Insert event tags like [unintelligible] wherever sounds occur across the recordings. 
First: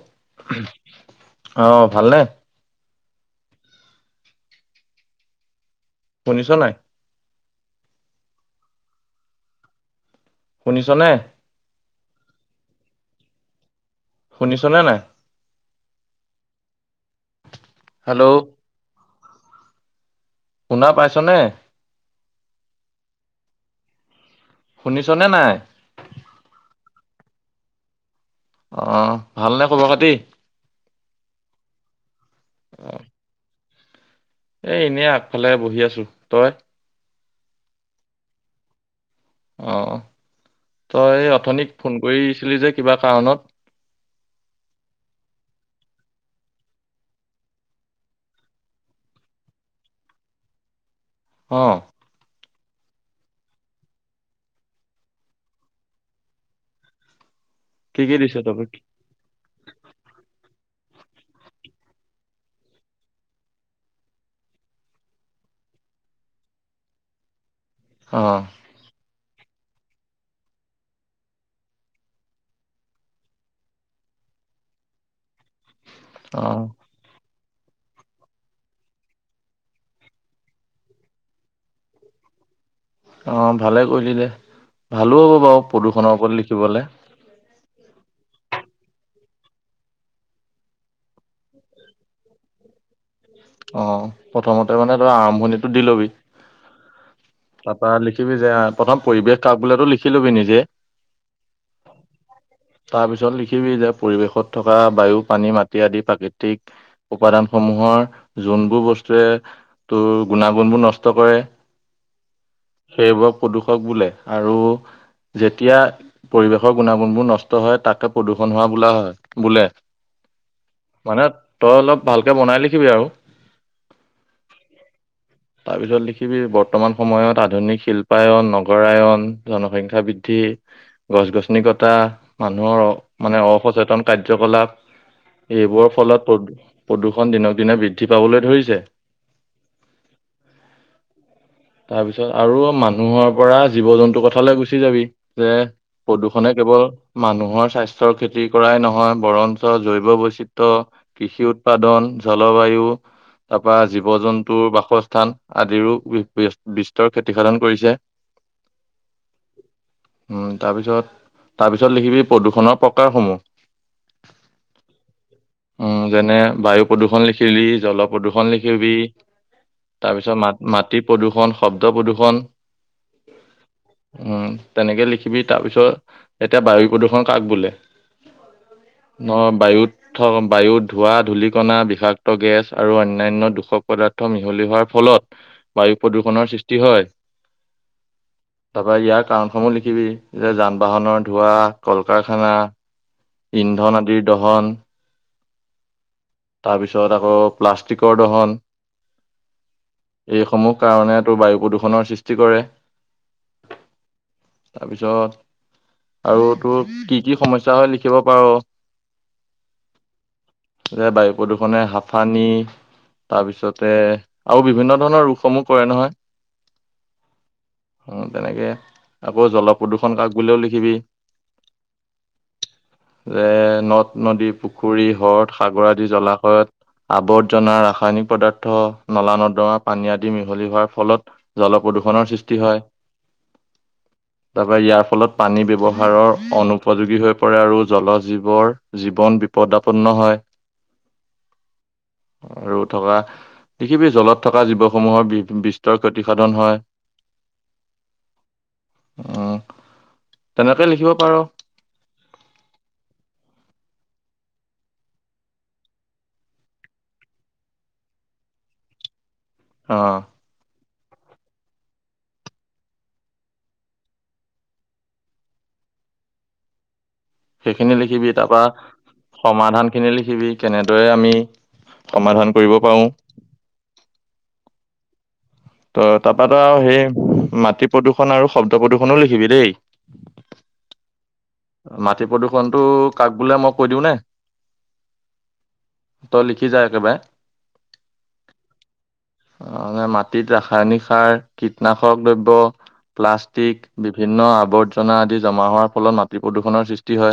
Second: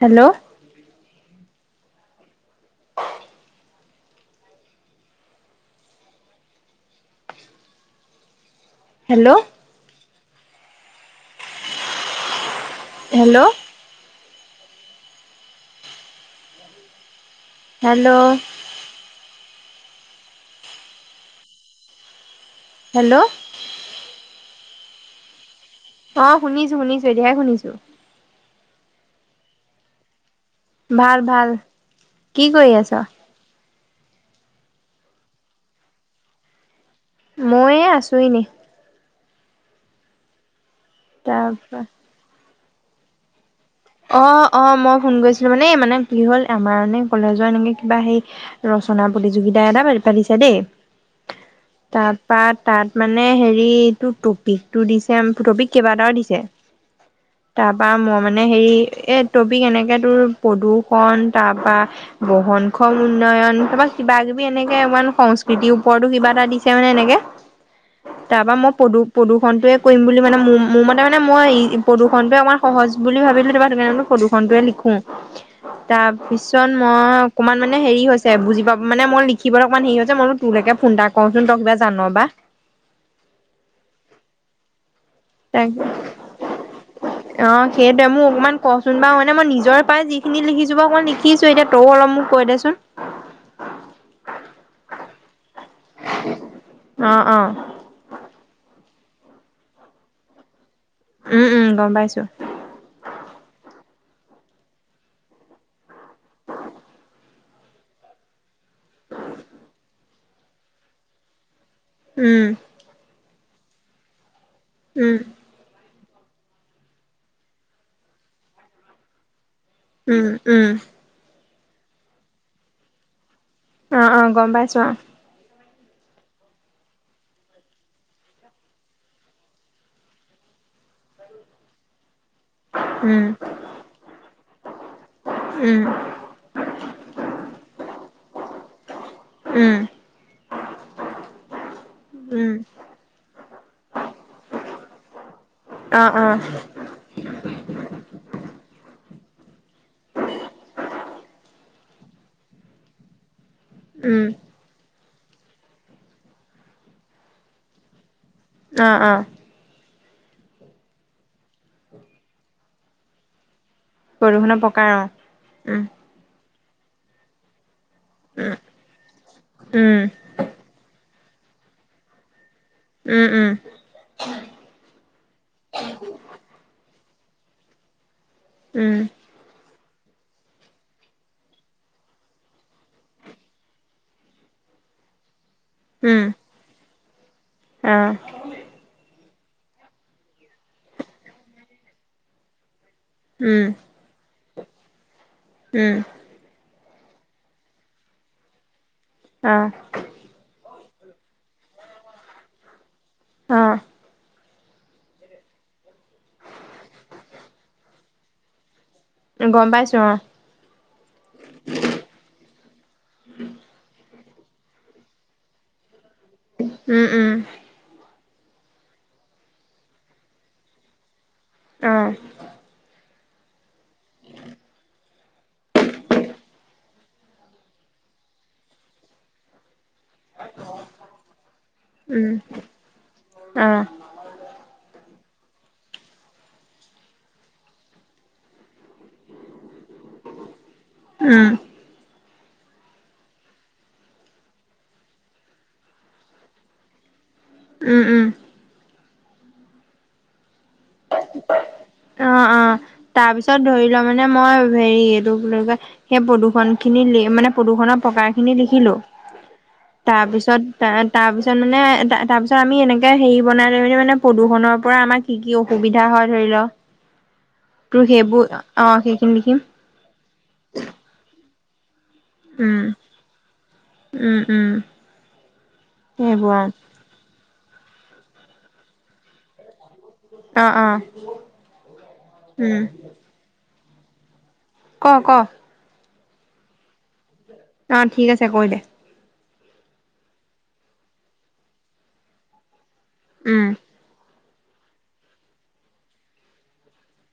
Hello অ', ভালনে? শুনিছ নাই? হেল্ল' শুনিছ নে? হেল্ল' শুনিছনে নাই? হেল্ল'! শুনা পাইছনে? হেল্ল'! শুনিছনে নাই? অ' শুনিছো, শুনিছো এতিয়াহে শুনিছো। অ' ভালনে খবৰ খাতি? ভাল, ভাল। কি কৰি আছ'? এ এনেই আগফালে বহি আছো। তই? মই এই আছো এনে। অ' তই অথনি তাৰপৰা ফোন কৰিছিলি যে কিবা কাৰণত? অ' অ' মই ফোন কৰিছিলো, মানে মানে কি হল আমাৰ মানে কলেজৰ এনেকে কিবা সেই ৰচনা প্ৰতিযোগিতা এটা পাতিছে দেই, অ' তাৰপা তাত মানে হেৰি, এইটো টপিকটো দিছে, টপিক কেইবাটাও দিছে। তাৰপা কি কি মই মানে দিছে টপিক হেৰি এ টপিক এনেকে তোৰ পপ্ৰদূষণ, তাৰ পৰা বহনক্ষম উন্নয়ন, তাৰপা কিবা কিবি এনেকে ইমান সংস্কৃতিৰ ওপৰতো কিবা এটা দিছে মানে এনেকে। তাৰ অ' পৰা মই প্ৰদূষণ প্ৰদূষণটোয়ে কৰিম বুলি মানে, মোৰ-মোৰ মতে মানে মই প্ৰদূষণটোয়ে অকমান সহজ বুলি ভাবিলো, [unintelligible] সেইটো কাৰণে বুলো প্ৰদূষণটোৱে লিখো। অ' তাৰপিছত মই অকণমান মানে হেৰি হৈছে, বুজি পা মানে মই লিখিবলৈ অকণমান হেৰি হৈছে, মই বুলো তোলেকে ফোন এটা কৰাচোন তই কিবা জান' বা। অ' ভালে কৰিলি দে ভালো হ'ব বাৰু তাকে প্ৰদূষণৰ ওপৰত লিখিবলৈ। অ', সেইটোৱে মোক অকণমান কচোন বা মানে মই নিজৰ পৰাই যিখিনি লিখিছো ব অকমান লিখিছো। এতিয়া তওঁ অলপ মোক কৈ দেচোন। অ', প্ৰথমতে মানে তই আৰম্ভণিত দি ল'বি, অ', অ', তাৰপৰা লিখিবি যে প্ৰথম পৰিৱেশ কাক বোলেতো লিখি লবি নিজে। উম, উম, গম পাইছো। তাৰ পিছত লিখিবি যে পৰিৱেশত থকা বায়ু, পানী, মাটি আদি প্ৰাকৃতিক উপাদানসমূহৰ যোনবোৰ বস্তুৱে তোৰ গুণাগুণবোৰ নষ্ট কৰে উম। সেইবোৰক প্ৰদূষক বোলে। আৰু উম, যেতিয়া পৰিৱেশৰ গুণাগুণবোৰ নষ্ট হয় তাকে প্ৰদূষণ হোৱা বোলা হয়, বোলে। উম', উম'। মানে তই অলপ ভালকৈ বনাই লিখিবি আৰু। অ', অ', গ'ম পাইছো অ'। তাপিছত লিখিবি বৰ্তমান সময়ত আধুনিক শিল্পায়ন, নগৰায়ন, জনসংখ্যা বৃদ্ধি, গছ গছনি কটা মানুহৰ অ' উম, মানে অসচেতন কাৰ্যকলাপ উম, এইবোৰ ফলত প্ৰদ প্ৰদূষণ দিনক দিনে বৃদ্ধি [unintelligible] ধইছে উম, তাপিছত উম। আৰু মানুহৰ পৰা জীৱ জন্তু কথালৈ গুচি যাবি, যে অ', অ', প্ৰদূষণে কেৱল মানুহৰ স্বাস্থ্যৰ ক্ষতি কৰাই নহয় বৰন জৈৱ বৈচিত্ৰ কৃষি উৎপাদন জলবায়ু [unintelligible] তাপা জীৱ উম, জন্তুৰ বাসস্থ থান আদিৰো উইব বেস্ত বিস্তৰ ক্ষতিসাধন কৰিছে। অ', অ', উম, তাপিছত তাপিছত লিখিবি প্ৰদূষণৰ প্ৰকাৰসমূহ। বৰষুণৰ প্ৰকাৰ অ', উম। বায়ু প্ৰদূষণ লিখিলি জল প্ৰদূষণ উম, লিখিবি, উম। তাৰপিছত মা মাটিত প্ৰদূষণ শব্দ প্ৰদূষণ। উম, উম, উম, তেনেকে লিখিবি তা পিছত, এতিয়া বায়ু প্ৰদূষণ কাক বোলে? উম, ন বায়ুত ঠগম বায়ুত ধোৱা ধূলিকনা বিষাক্ত গেছ আৰু অন্যান্য দোষক পদাৰ্থ মিহলি হোৱাৰ ফলত বায়ু উম, প্ৰদূষণৰ সৃষ্টি হয়। অ', [unintelligible] কাৰণসমূহ লিখিবি যে যান বাহনৰ ধোঁৱা, কল কাৰখানা উম, ইন্ধন আদিৰ দহন। উম। তাৰপিছত আকৌ প্লাষ্টিকৰ দহন। অ'। কাৰণেটো বায়ু প্ৰদূষণৰ সৃষ্টি কৰে। অহ তাপিছত, আৰু তোৰ কি কি সমস্যা হয় লিখিব পাৰ গম পাইছো অ', যে বায়ু প্ৰদূষণে হাফা উম, তাৰপিছতে আৰু বিভিন্ন ধৰণৰ ৰোগসমূহ কৰে নহয় উম, উম। অ' তেনেকে, আকৌ জলপ্ৰদূষণ কাক বুলেও লিখিবি। অ' যে নদ- নদী, পুখুৰী, হ্ৰদ, সাগৰ আদি জলাশয়ত আৱৰ্জনা, ৰাসায়নিক পদাৰ্থ, নলা নৰ্দমা পানী আদি মিহলি হোৱাৰ ফলত উম, জলপ্ৰদূষণৰ সৃষ্টি হয়। অ', তাৰপা ইয়াৰ ফলত পানী ব্যৱহাৰৰ অনুপযোগী হৈ পৰে আৰু জল জীৱৰ জীৱন বিপ পদপন্ন হয় উম, আৰু থকা পৃথিৱীৰ জলত থকা জীৱসমূহৰ বিস্তৰ ক্ষতিসাধন হয় উম, উম। অ' তেনেকৈ লিখিব পাৰ তাৰমানে মই হেৰি এইটো বুলি কয়, সেই প্ৰদূষন খিনি মানে প্ৰদূষণৰ প্ৰকাৰ খিনি লিখিলোঁ। অ তাৰপিছত তা, তাৰপিছত মানে, তা- তাৰপিছত আমি এনেকে হেৰি বনাই লৈ মেলি মানে প্ৰদূষণৰ পৰা আমাৰ কি কি অস সুবিধা হয় ধৰি ল সেইখিনি তোৰ লিখিবি, সেইবোৰ তাৰপা অ সেইখিনি লিখিম সমাধান খিনি লিখিবি, কেনেদৰে আমি সমাধান কৰিব উম পাৰোঁ। উম উম ত, তাপা তই সেইবোৰ আৰু সেই মাত টি, প্ৰদূষণ আৰু শব্দ প্ৰদূষণো লিখিবি দেই। অ', অ'। মাটি প্ৰদূষণটো উম কাক বোলে? মই কৈ দিওঁ নে? ক, ক। তই লিখি যা, একেবাৰে। অ', ঠিক আছে, কৈ, দে। অ', মাটিত ৰাসায়নিক সাৰ, কীটনাশক দ্ৰব্য। উম প্লাষ্টিক বিভিন্ন আৱৰ্জনা আদি জমা হোৱাৰ ফলত মাট প্ৰদূষণৰ সৃষ্টি হয়।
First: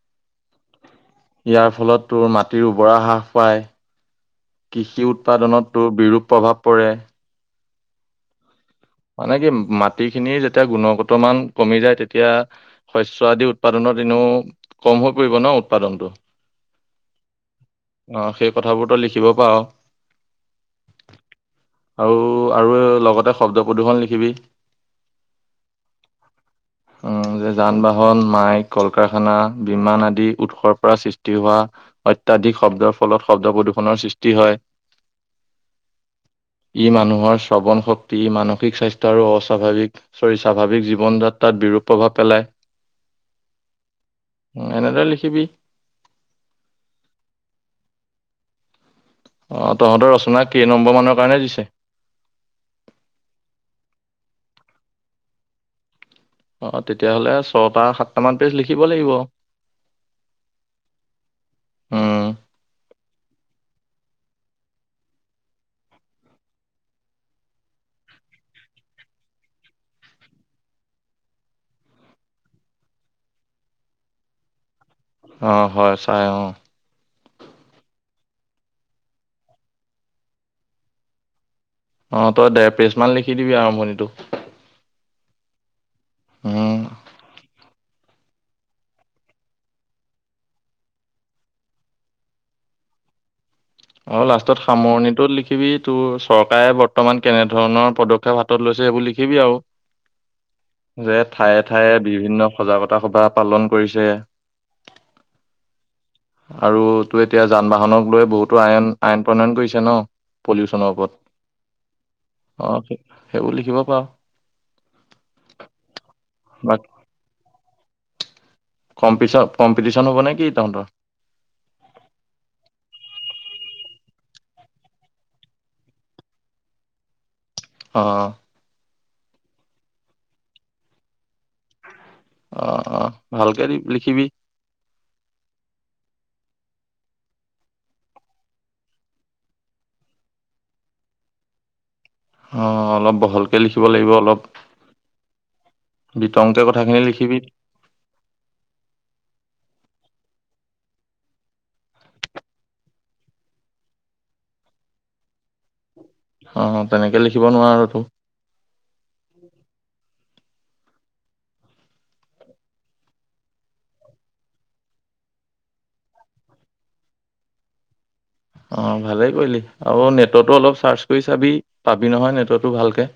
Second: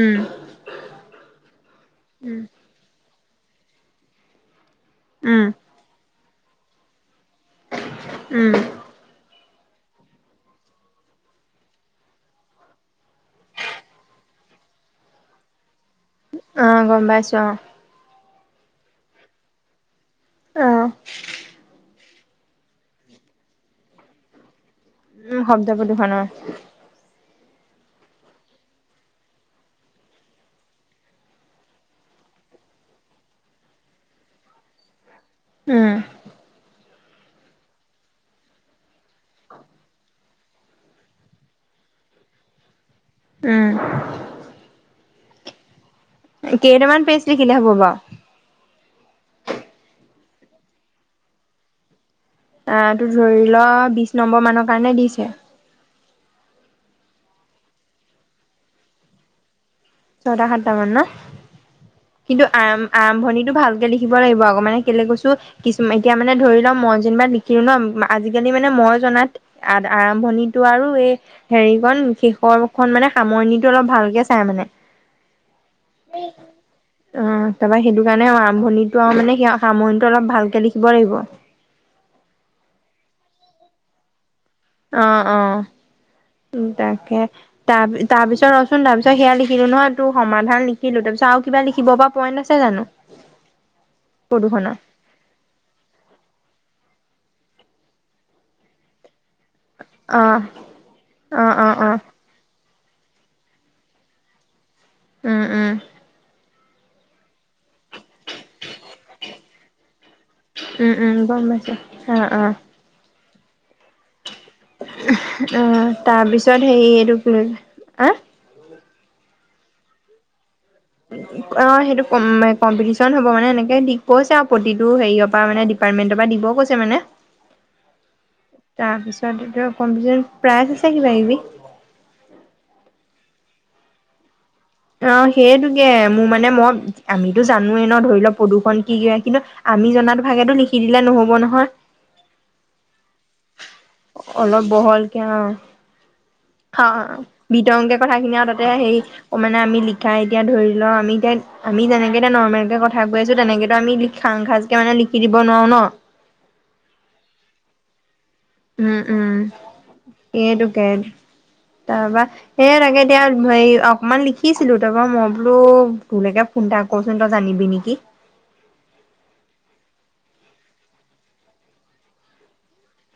উম ফলত তোৰ উম মাটিৰ উৰ্বৰহ্ৰা পায়। কৃষি উম উৎপাদনতো বিৰূপ প্ৰভাৱ পৰে। উম, মানে কি মাটিখিনি যেতিয়া গুণগত মান কমি যায় তেতিয়া শস্য আদি উৎপাদনত এনেও কম হৈ পৰিব ন। উৎপাদনটো অ, গম পাইছো অহ, অ, সেই কথাবোৰতো লিখিব পাৰ। অহ, আৰু- আৰু লগতে শব্দবো প্ৰদূৰণ লিখিবি। উম, শব্দ প্ৰদূষণৰ। উম, যে যান বাহন, মাইক, কল কাৰখানা, বিমান আদি উৎসৰ পৰা সৃষ্টি হোৱা অত্যাধিক শব্দৰ ফলত শব্দ প্ৰদূ্ষনৰৰ সৃষ্টি হয়। উম, ই মানুহৰ শ্ৰৱণ শক্তি মানসিক স্বাস্থ্য তাৰো অস্বাভাৱিক। চৰি স্বাভাৱিক জীৱনজাত তাত বিৰূপ প্ৰভাৱ উম, পেলায়। এনেত লি পৃথিৱী কেইটামান পেচ লিখিলে হ'ব বাৰু। অহ, তহতৰ ৰচনা কেই নম্বৰ মানৰ কাৰণে দিছে। আহ, তটো ধৰি ল বিশ নম্বৰ মানৰ কাৰণে দিছে। অ, তেতিয়াহ'লে ছটা সাতটামান পেজ লিখিব লাগিব। ছয়টা সাতটা মান ন উম কিন্তু আ আৰম্ভণিটো ভালকে লিখিব লাগিব আকৌ মানে কেলে কৈছো কিছু এতিয়া মানে ধৰি লম মই যেনিবা লিখিলো ন আজিকালি মানে মই জনাত আৰম্ভণিটো আৰু এই হেৰিখন শেষৰখন মানে সামৰণিটো অলপ ভালকে চাই মানে। অ হয় অ, চাই তাৰপা সেইটো সেইকাৰণে আৰম্ভণিটো আৰু মানে স সামৰণিটো অলপ ভালকে লিখিব লাগিব। অ, তই দেৰ পেজ মমান লিখি দিবি আৰম্ভণিটো। অ - অ। উম, তাকে। তাৰ তাৰপিছত ৰচোন তাৰপিছত সেয়া লিখিলো নহয় ত সমাধান লিখিলো তাৰপিছত আৰু কিবা লিখিব পৰা পইণ্ট আছে জানো। অ, লাষ্টত প্ৰদূষণৰ সামৰণিটোত লিখিবি তোৰ চৰকাৰে বৰ্তমান কেনে ধৰণৰ পদক্ষেপ হাতত লৈছে সেইবুলি। লিখিব আৰু অ যে অ ঠায়ে অ - অ ঠায়ে বিভিন্ন সজাগতা সভা পালন কৰিছে। উম - উম। আৰু তো এতিয়া যান বাহনক লৈ টো আইন আইন প্ৰণয়ন কৰিছে ন' পলিউচনৰ উম উম গম পাইছো অ ওপৰত অ'। সেইবোৰ লিখিব পাৰ। অ' তাৰপিছত হেৰি এইটো কি লৈ কমি কম্পিটিচন হ'ব নে কি তহঁতৰ? অ' সেইটো কম্পিটিচন হ'ব মানে এনেকে দিছে প্ৰতিটো হেৰিয়ৰ পৰা মে ডিপাৰ্টমেন্টৰ পৰা দিবও কৈছে মানে। অ'। [unintelligible] কম্পিটিন প্ৰাইজ আছে কিবা কিবি। অ' অ' ভালকে দি লিখিবি। অ, সেইটোকে মোৰ মানে মই আমিতো জানো ন' ধৰি লও প্ৰদূৰ্ষণ কি কি কিন্তু আমি জনাতো ভাগো লিখি দিলে নহব নহয়। অ' অলপ বহলকে লিখিব লাগিব অলপ বহলকে অ' বিতংকে কথাখিনি লিখিবি বিতংকে কথাখিনি আৰু তাতে হেই অ' মানে আমি লিখা এতিয়া ধৰি ল আমি এতিয়া আমি যেনেকে এতিয়া নৰ্মেল কে কথা কৈ আছো তেনেকেতো আমি খাং সাজ কে মানে লিখি দিব নোৱাৰো ন'। অ' তেনেকে লিখিব নোৱাৰা আৰু তো। উম, উম। সেইটোকে তাৰপৰা সে তাকে এতিয়া হে অকমান লিখিছিলো তাৰপৰা মই বোলো তোলকে ফোন এটা কৰচোন তই জানিবি নেকি? অ' ভালেই কৰিলি আৰু নেটৰ্টো অলপ চাৰ্চ কৰি চাবি পাবি নহয় নেটৱৰ্টো ভালকে।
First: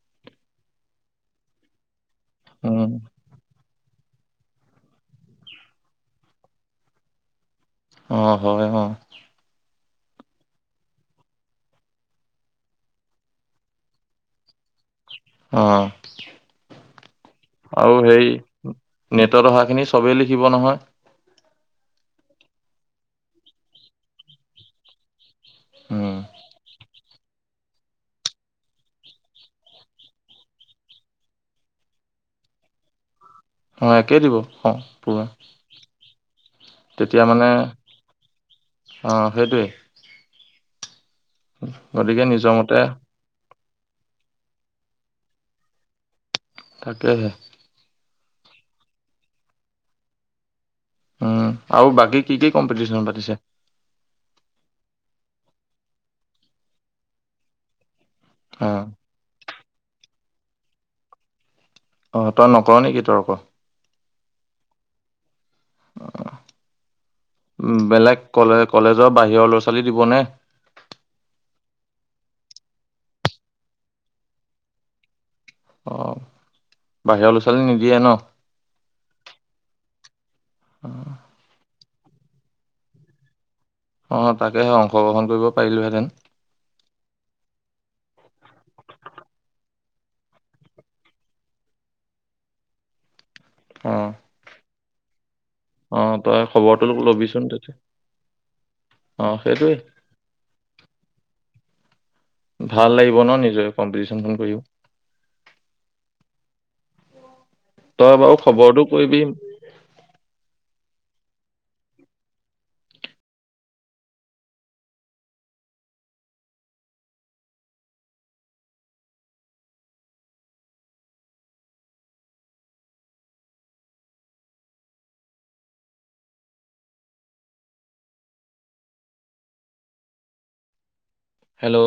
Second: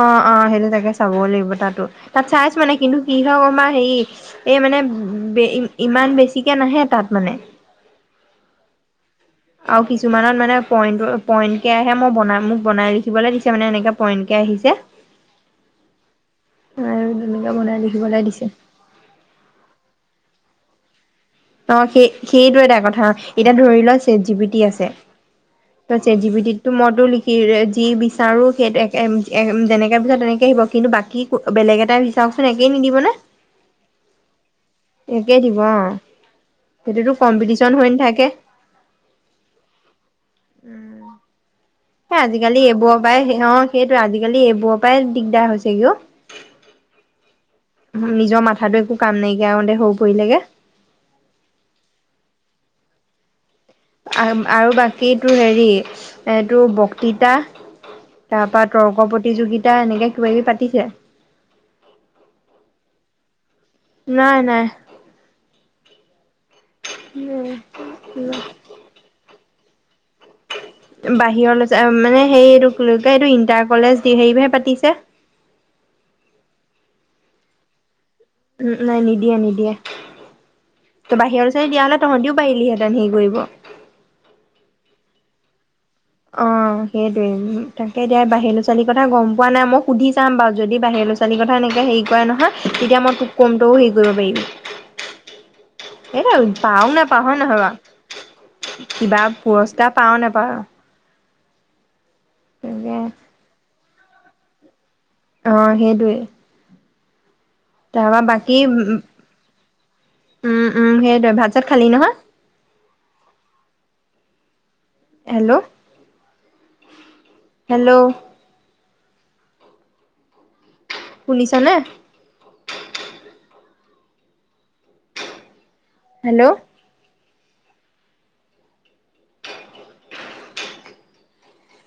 অ' অ' সেইটো তাকে চাব লাগিব তাতো। তাত চাইছ মানে কিন্তু কি হয় আমাৰ হেৰি এই মানে ইমান বেছিকে নাহে তাত মানে। অ', হয়, অ'। আৰু কিছুমানত মানে পইণ্ট, পইণ্টকে আহে মই বনাম মোক বনাই লিখিবলৈ দিছে মানে, এনেকে পইণ্টকে আহিছে। অ', আৰু তেনেকে বনাই আৰু লিখিবলৈ হেৰি দিছে নেটত অহাখিনি চবেই লি লিখিব নহয়। অ', সেই, সেইটো এটা কথা এতিয়া ধৰি লোৱা চেত জি পিটি আছে। চেত জি পিটি টোত‌ মইতো লিখ সিৰে যি বিচাৰোঁ সেই [unintelligible] যেনেকে বিচাৰোঁ, তেনেকে আহিব কিন্তু বাকী বেলেগ এটা বিচাৰক চোন একেই নিদিব নে? অ', একেই দিব অ', [unintelligible] একেই দিব অ সেইটোতো কম্পিটিচন হৈ নাথাকে? অঁ সেইটোৱেই উম। এই, গতিকে নিজৰ আজিকালি মতে এইবোৰ পাই সিহঁত সেইটোৱে আজিকালি এইবোৰৰ পৰাই দিগদাৰ হৈছেগৈ অ'। তাকেহে। নিজৰ মাথাাটো একো কাম নাইকিয়া [unintelligible] হৈ পৰিলেগে। উম, আৰু বাকী কি, কি কম্পিটিচন পাতিছে? আ-আৰু বাকী তোৰ হেৰি, এইটো বক্তৃতা। তাপা অঁ তৰ্ক প্ৰতিযোগি ট এনেকে কিবা কিবি পাতিছে। অ তই নক নেকি তৰ্ক? নাই নাই। উ বেলেগ কলে কলেজৰ বাহিৰৰ ছোৱালী দিবনে বাহিৰলৈ মানে সেইটোক লে এইটো ইণ্টাৰ কলেজ দি সেইৰিহে পাতিছে অ বাহিৰৰা ল'ৰা ছোৱালী নিদিয়ে ন উম নাই নিদিয়ে নিদিয়ে ত' বাহিৰৰওৰৰত দিয়া হ'লে তহঁতিও পাৰিলিহেঁতেন সেইৰি কৰিব অ তাকেহে অংশগ্ৰহণ কৰিব পাৰিলোহে অ সেইোৱি তাকে এতিয়া বাহিৰ ল'ৰা ছোৱালীৰ কথা গম পোৱা নাই মই সুধি চাম বাৰু যদিাহিৰ ল'ৰাোৱালীৰ কথা এনেকৈ হেৰি কৰে নহয় তেতিয়া মই কমটোও অ হেৰি কৰিব পাৰি অ এইটো তই পাও খবৰটো নোপাওঁ ল'বিচোন নহয় ব তেতিয়া কিবা অ সেইটোৱে পুৰস্কাৰ পাও নোপাওঁ ভাল লাগিব ন নিজ কম্পিটি জংঘল কৰিও অ সেইটোৱে তই তাৰপৰা বাৰু বাকী উম, খবৰটো কৰিবিম উম উম সেইটে ভাত চাত খালি নহয় হেল্ল' হেল্ল' শুনিছ নে হেল্ল' হেল্ল'